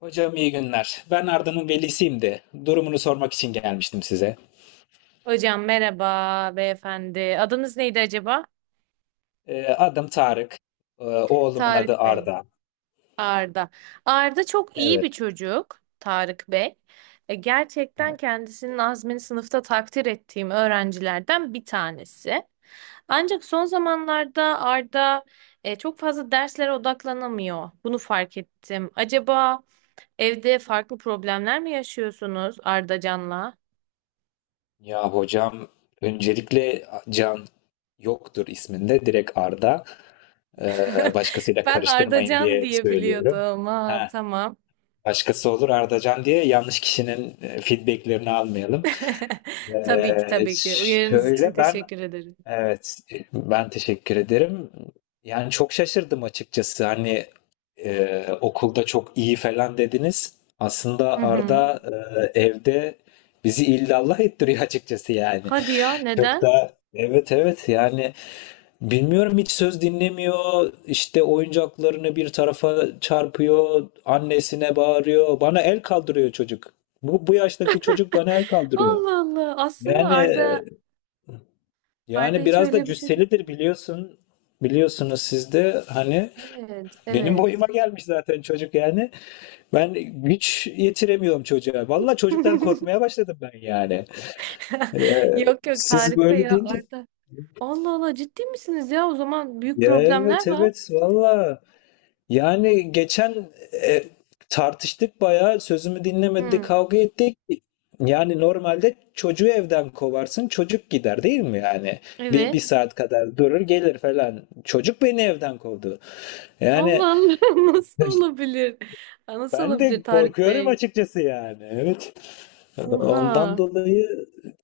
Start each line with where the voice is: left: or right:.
left: Hocam iyi günler. Ben Arda'nın velisiyim de durumunu sormak için gelmiştim size.
right: Hocam merhaba beyefendi. Adınız neydi acaba?
left: Adım Tarık. Oğlumun adı
right: Tarık Bey.
left: Arda.
right: Arda. Arda çok iyi
left: Evet.
right: bir çocuk. Tarık Bey. Gerçekten
left: Evet.
right: kendisinin azmini sınıfta takdir ettiğim öğrencilerden bir tanesi. Ancak son zamanlarda Arda çok fazla derslere odaklanamıyor. Bunu fark ettim. Acaba evde farklı problemler mi yaşıyorsunuz Ardacan'la?
left: Ya hocam, öncelikle Can yoktur isminde, direkt Arda. Başkasıyla
right: Ben
left: karıştırmayın
right: Ardacan
left: diye
right: diye
left: söylüyorum.
right: biliyordum. Ha,
left: Ha,
right: tamam.
left: Başkası olur Ardacan diye yanlış kişinin feedbacklerini almayalım.
right: Tabii ki
left: Ee,
right: tabii ki. Uyarınız için
left: şöyle ben
right: teşekkür ederim.
left: Evet, ben teşekkür ederim. Yani çok şaşırdım açıkçası. Hani okulda çok iyi falan dediniz.
right: Hı
left: Aslında
right: hı.
left: Arda evde bizi illallah ettiriyor açıkçası yani.
right: Hadi ya,
left: Çok
right: neden?
left: da, evet evet, yani bilmiyorum, hiç söz dinlemiyor. İşte oyuncaklarını bir tarafa çarpıyor, annesine bağırıyor, bana el kaldırıyor çocuk. Bu yaştaki çocuk bana el kaldırıyor.
right: Allah Allah. Aslında
left: Yani
right: Arda
left: yani
right: hiç
left: biraz da
right: öyle bir çocuk
left: cüsselidir
right: değil.
left: biliyorsun. Biliyorsunuz siz de hani,
right: Evet,
left: benim
right: evet.
left: boyuma gelmiş zaten çocuk yani. Ben güç yetiremiyorum çocuğa. Vallahi çocuktan korkmaya başladım ben yani. Ee,
right: Yok yok
left: Siz
right: Tarık Bey
left: böyle
right: ya,
left: deyince...
right: Arda. Allah Allah, ciddi misiniz ya? O zaman büyük
left: Ya evet
right: problemler var.
left: evet, valla. Yani geçen, e, tartıştık bayağı, sözümü dinlemedi,
right: Hı.
left: kavga ettik. Yani normalde çocuğu evden kovarsın, çocuk gider değil mi yani? Bir, bir
right: Evet.
left: saat kadar durur gelir falan. Çocuk beni evden kovdu. Yani
right: Allah Allah. Nasıl olabilir? Nasıl
left: ben
right: olabilir
left: de
right: Tarık
left: korkuyorum
right: Bey?
left: açıkçası yani. Evet. Ondan
right: Oha.
left: dolayı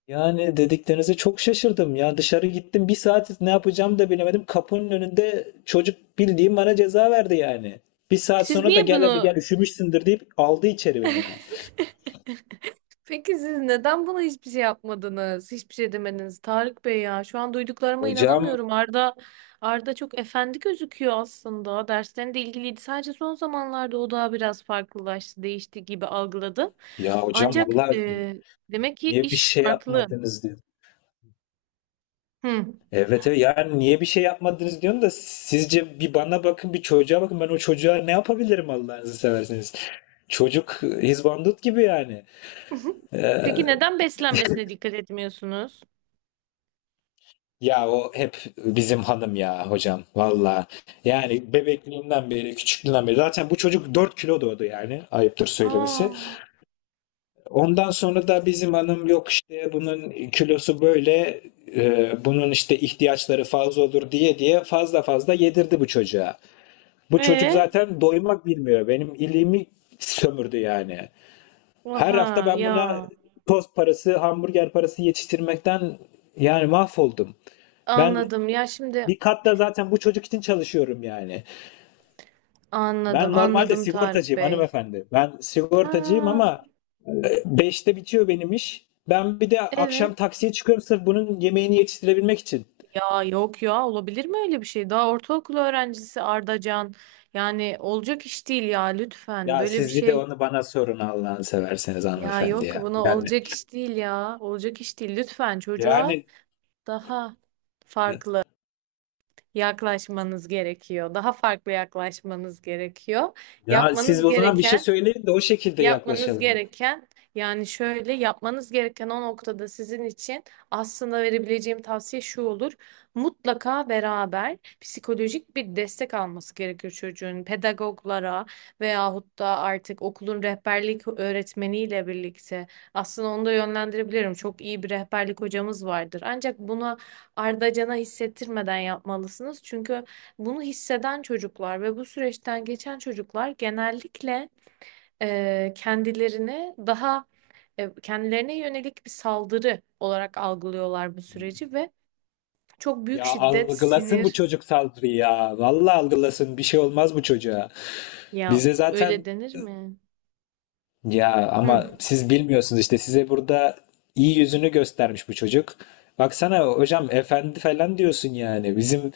left: yani, dediklerinize çok şaşırdım. Ya dışarı gittim, bir saat ne yapacağımı da bilemedim. Kapının önünde çocuk, bildiğim, bana ceza verdi yani. Bir saat
right: Siz
left: sonra da
right: niye
left: "Gel hadi gel,
right: bunu...
left: üşümüşsündür" deyip aldı içeri beni yani.
right: Peki siz neden buna hiçbir şey yapmadınız? Hiçbir şey demediniz Tarık Bey ya. Şu an duyduklarıma
left: Hocam,
right: inanamıyorum. Arda çok efendi gözüküyor aslında. Derslerinde ilgiliydi. Sadece son zamanlarda o daha biraz farklılaştı, değişti gibi algıladı.
left: ya hocam
right: Ancak
left: valla,
right: demek ki
left: niye bir
right: iş
left: şey
right: farklı.
left: yapmadınız diyor.
right: Hı.
left: Evet evet, yani niye bir şey yapmadınız diyorum da, sizce bir bana bakın bir çocuğa bakın, ben o çocuğa ne yapabilirim Allah'ınızı seversiniz. Çocuk hizbandut gibi yani. Ee,
right: Peki neden beslenmesine dikkat etmiyorsunuz?
left: Ya o hep bizim hanım ya hocam valla. Yani bebekliğinden beri, küçüklüğünden beri, zaten bu çocuk 4 kilo doğdu yani, ayıptır söylemesi.
right: Aa,
left: Ondan sonra da bizim hanım, yok işte bunun kilosu böyle, bunun işte ihtiyaçları fazla olur diye diye, fazla fazla yedirdi bu çocuğa. Bu çocuk
right: e,
left: zaten doymak bilmiyor. Benim iliğimi sömürdü yani. Her
right: aha
left: hafta ben
right: ya.
left: buna tost parası, hamburger parası yetiştirmekten yani mahvoldum. Ben
right: Anladım. Ya şimdi...
left: bir katta zaten bu çocuk için çalışıyorum yani.
right: Anladım,
left: Ben normalde
right: anladım Tarık
left: sigortacıyım
right: Bey.
left: hanımefendi. Ben sigortacıyım
right: Ha,
left: ama beşte bitiyor benim iş. Ben bir de
right: evet.
left: akşam taksiye çıkıyorum, sırf bunun yemeğini yetiştirebilmek için.
right: Ya yok ya, olabilir mi öyle bir şey? Daha ortaokul öğrencisi Ardacan. Yani olacak iş değil ya, lütfen
left: Ya
right: böyle bir
left: siz bir de
right: şey.
left: onu bana sorun Allah'ını severseniz
right: Ya
left: hanımefendi
right: yok,
left: ya.
right: buna olacak iş değil ya. Olacak iş değil, lütfen çocuğa
left: Yani
right: daha
left: e,
right: farklı yaklaşmanız gerekiyor. Daha farklı yaklaşmanız gerekiyor.
left: Ya siz
right: Yapmanız
left: o zaman bir şey
right: gereken
left: söyleyin de o şekilde
right: Yapmanız
left: yaklaşalım.
right: gereken yani şöyle yapmanız gereken o noktada sizin için aslında verebileceğim tavsiye şu olur. Mutlaka beraber psikolojik bir destek alması gerekiyor çocuğun. Pedagoglara veyahut da artık okulun rehberlik öğretmeniyle birlikte aslında onu da yönlendirebilirim. Çok iyi bir rehberlik hocamız vardır. Ancak bunu ardacana hissettirmeden yapmalısınız. Çünkü bunu hisseden çocuklar ve bu süreçten geçen çocuklar genellikle e, kendilerini daha kendilerine yönelik bir saldırı olarak algılıyorlar bu süreci ve çok büyük
left: Ya
right: şiddet,
left: algılasın bu
right: sinir...
left: çocuk saldırıyı ya. Vallahi algılasın, bir şey olmaz bu çocuğa.
right: Ya
left: Bize
right: öyle
left: zaten
right: denir mi?
left: Ya ama
right: Hı.
left: siz bilmiyorsunuz işte, size burada iyi yüzünü göstermiş bu çocuk. Baksana hocam, efendi falan diyorsun yani. Bizim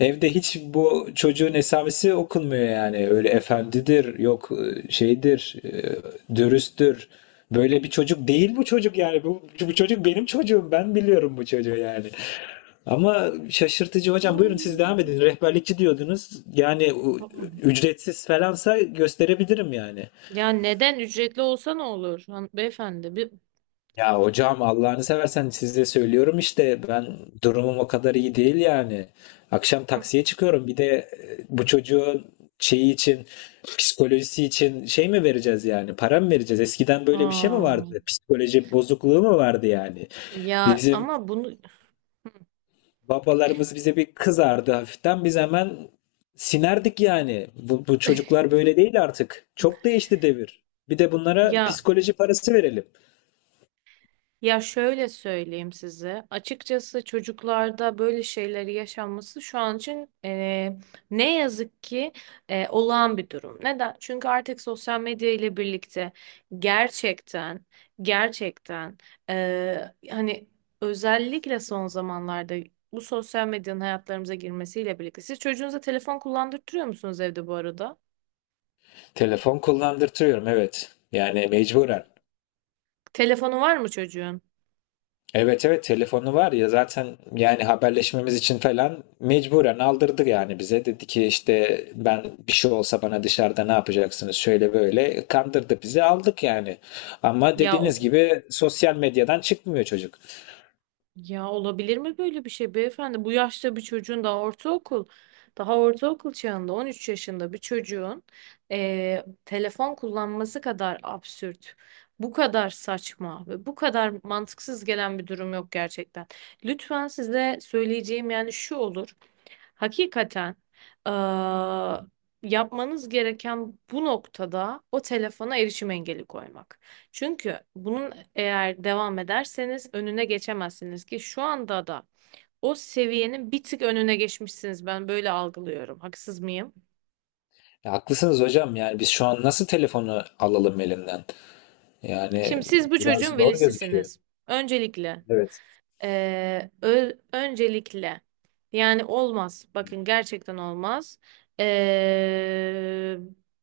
left: evde hiç bu çocuğun esamesi okunmuyor yani. Öyle efendidir, yok şeydir, dürüsttür. Böyle bir çocuk değil bu çocuk yani. Bu çocuk benim çocuğum. Ben biliyorum bu çocuğu yani. Ama şaşırtıcı hocam. Buyurun siz devam edin.
right: Aa.
left: Rehberlikçi diyordunuz. Yani ücretsiz falansa gösterebilirim yani.
right: Ya neden ücretli olsa ne olur Han- beyefendi? Bir...
left: Ya hocam Allah'ını seversen size söylüyorum işte, ben durumum o kadar iyi değil yani. Akşam taksiye çıkıyorum, bir de bu çocuğun şeyi için, psikolojisi için şey mi vereceğiz yani, para mı vereceğiz? Eskiden böyle bir şey mi
right: Aa,
left: vardı? Psikoloji bozukluğu mu vardı yani?
right: ya
left: Bizim
right: ama bunu
left: babalarımız bize bir kızardı hafiften, biz hemen sinerdik yani. Bu çocuklar böyle değil artık. Çok değişti devir. Bir de bunlara
right: ya...
left: psikoloji parası verelim.
right: Ya şöyle söyleyeyim size. Açıkçası çocuklarda böyle şeyleri yaşanması şu an için ne yazık ki olağan bir durum. Neden? Çünkü artık sosyal medya ile birlikte gerçekten gerçekten eee, hani özellikle son zamanlarda bu sosyal medyanın hayatlarımıza girmesiyle birlikte. Siz çocuğunuza telefon kullandırtıyor musunuz evde bu arada?
left: Telefon kullandırtıyorum evet. Yani mecburen.
right: Telefonu var mı çocuğun?
left: Evet evet telefonu var ya zaten, yani haberleşmemiz için falan mecburen aldırdı yani bize. Dedi ki işte, ben bir şey olsa bana dışarıda ne yapacaksınız şöyle böyle, kandırdı bizi, aldık yani. Ama
right: Ya o-...
left: dediğiniz gibi sosyal medyadan çıkmıyor çocuk.
right: Ya olabilir mi böyle bir şey beyefendi? Bu yaşta bir çocuğun, daha ortaokul, daha ortaokul çağında 13 yaşında bir çocuğun telefon kullanması kadar absürt, bu kadar saçma ve bu kadar mantıksız gelen bir durum yok gerçekten. Lütfen, size söyleyeceğim yani şu olur. Hakikaten eee, yapmanız gereken bu noktada o telefona erişim engeli koymak. Çünkü bunun eğer devam ederseniz önüne geçemezsiniz ki şu anda da o seviyenin bir tık önüne geçmişsiniz. Ben böyle algılıyorum. Haksız mıyım?
left: Ya haklısınız hocam, yani biz şu an nasıl telefonu alalım elinden?
right: Şimdi
left: Yani
right: siz bu
left: biraz
right: çocuğun
left: zor gözüküyor.
right: velisisiniz. Öncelikle
left: Evet.
right: eee, ö- öncelikle yani olmaz. Bakın gerçekten olmaz. Eee,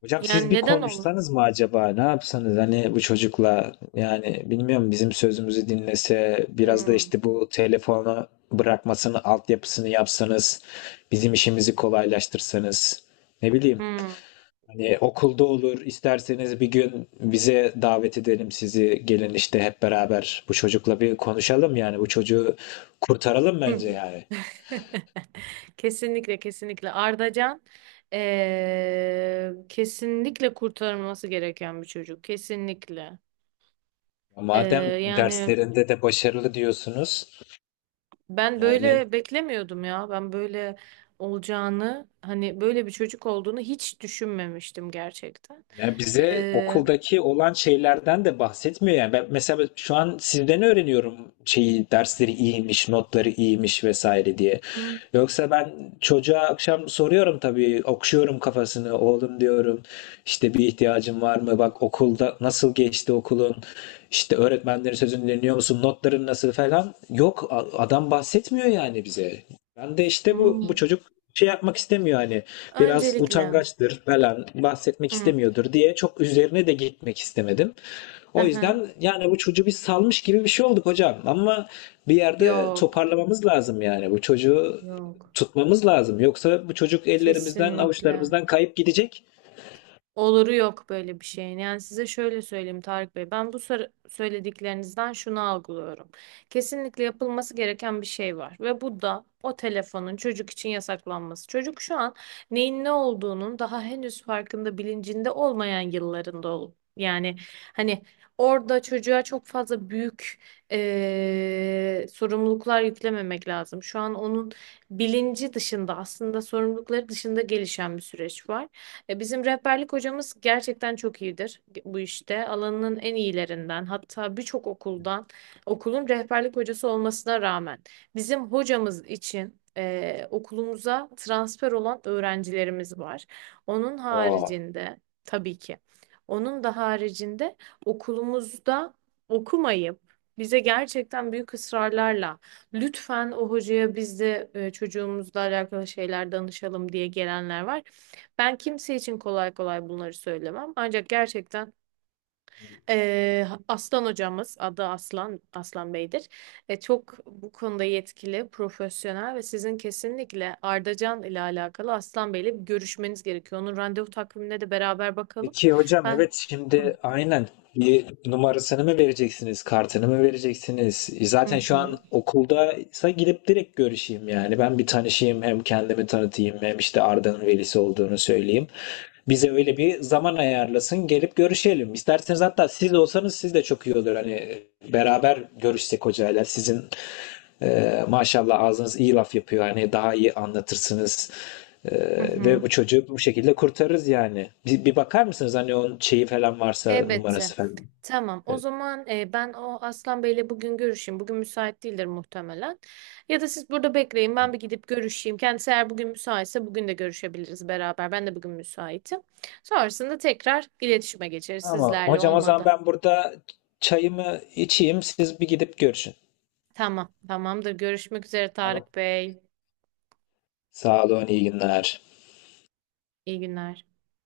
left: Hocam siz
right: Yani
left: bir
right: neden olmaz?
left: konuşsanız mı acaba? Ne yapsanız hani, bu çocukla yani bilmiyorum, bizim sözümüzü dinlese biraz da,
right: Hmm.
left: işte bu telefonu bırakmasını altyapısını yapsanız, bizim işimizi kolaylaştırsanız, ne bileyim,
right: Hmm.
left: hani okulda olur isterseniz bir gün bize davet edelim sizi, gelin işte hep beraber bu çocukla bir konuşalım, yani bu çocuğu kurtaralım
right: Hı.
left: bence yani.
right: Kesinlikle, kesinlikle Ardacan kesinlikle kurtarılması gereken bir çocuk, kesinlikle.
left: Madem
right: Eee, Yani
left: derslerinde de başarılı diyorsunuz
right: ben
left: yani...
right: böyle beklemiyordum ya, ben böyle olacağını, hani böyle bir çocuk olduğunu hiç düşünmemiştim gerçekten.
left: Ya bize
right: Eee,
left: okuldaki olan şeylerden de bahsetmiyor yani. Ben mesela şu an sizden öğreniyorum şeyi, dersleri iyiymiş, notları iyiymiş vesaire diye.
right: hı,
left: Yoksa ben çocuğa akşam soruyorum tabii, okşuyorum kafasını. Oğlum diyorum, işte bir ihtiyacın var mı? Bak, okulda nasıl geçti okulun? İşte öğretmenlerin sözünü dinliyor musun? Notların nasıl falan? Yok, adam bahsetmiyor yani bize. Ben de işte bu
right: hı.
left: bu çocuk şey yapmak istemiyor, hani biraz
right: Öncelikle
left: utangaçtır falan, bahsetmek
right: hı,
left: istemiyordur diye çok üzerine de gitmek istemedim.
right: hı
left: O
right: hı.
left: yüzden yani bu çocuğu biz salmış gibi bir şey olduk hocam, ama bir yerde
right: Yok,
left: toparlamamız lazım yani bu çocuğu,
right: yok,
left: tutmamız lazım. Yoksa bu çocuk ellerimizden
right: kesinlikle.
left: avuçlarımızdan kayıp gidecek.
right: Oluru yok böyle bir şeyin. Yani size şöyle söyleyeyim Tarık Bey. Ben bu sor- söylediklerinizden şunu algılıyorum. Kesinlikle yapılması gereken bir şey var. Ve bu da o telefonun çocuk için yasaklanması. Çocuk şu an neyin ne olduğunun daha henüz farkında, bilincinde olmayan yıllarında ol. Yani hani orada çocuğa çok fazla büyük sorumluluklar yüklememek lazım. Şu an onun bilinci dışında, aslında sorumlulukları dışında gelişen bir süreç var. E, bizim rehberlik hocamız gerçekten çok iyidir bu işte. Alanının en iyilerinden, hatta birçok okuldan, okulun rehberlik hocası olmasına rağmen bizim hocamız için e, okulumuza transfer olan öğrencilerimiz var. Onun
left: Aa,
right: haricinde, tabii ki onun da haricinde, okulumuzda okumayıp bize gerçekten büyük ısrarlarla lütfen o hocaya biz de e, çocuğumuzla alakalı şeyler danışalım diye gelenler var. Ben kimse için kolay kolay bunları söylemem. Ancak gerçekten Aslan hocamız, adı Aslan, Aslan Bey'dir. E, çok bu konuda yetkili, profesyonel ve sizin kesinlikle Ardacan ile alakalı Aslan Bey'le bir görüşmeniz gerekiyor. Onun randevu takvimine de beraber bakalım.
left: peki hocam evet,
right: Ben...
left: şimdi aynen bir numarasını mı vereceksiniz, kartını mı vereceksiniz?
right: Hı
left: Zaten şu an
right: hı.
left: okuldaysa gidip direkt görüşeyim yani. Ben bir tanışayım, hem kendimi tanıtayım, hem işte Arda'nın velisi olduğunu söyleyeyim. Bize öyle bir zaman ayarlasın, gelip görüşelim. İsterseniz hatta siz olsanız siz de çok iyi olur. Hani beraber görüşsek hocayla, sizin maşallah ağzınız iyi laf yapıyor. Hani daha iyi anlatırsınız.
right: Hı
left: Ve
right: hı.
left: bu çocuğu bu şekilde kurtarırız yani. Bir, bir bakar mısınız hani onun şeyi falan varsa,
right: Elbette.
left: numarası falan.
right: Tamam. O
left: Evet.
right: zaman e, ben o Aslan Bey'le bugün görüşeyim. Bugün müsait değildir muhtemelen. Ya da siz burada bekleyin. Ben bir gidip görüşeyim. Kendisi eğer bugün müsaitse bugün de görüşebiliriz beraber. Ben de bugün müsaitim. Sonrasında tekrar iletişime geçeriz
left: Ama
right: sizlerle,
left: hocam o zaman
right: olmadı.
left: ben burada çayımı içeyim, siz bir gidip görüşün.
right: Tamam. Tamamdır. Görüşmek üzere
left: Tamam.
right: Tarık Bey.
left: Sağ olun, iyi günler.
right: İyi günler.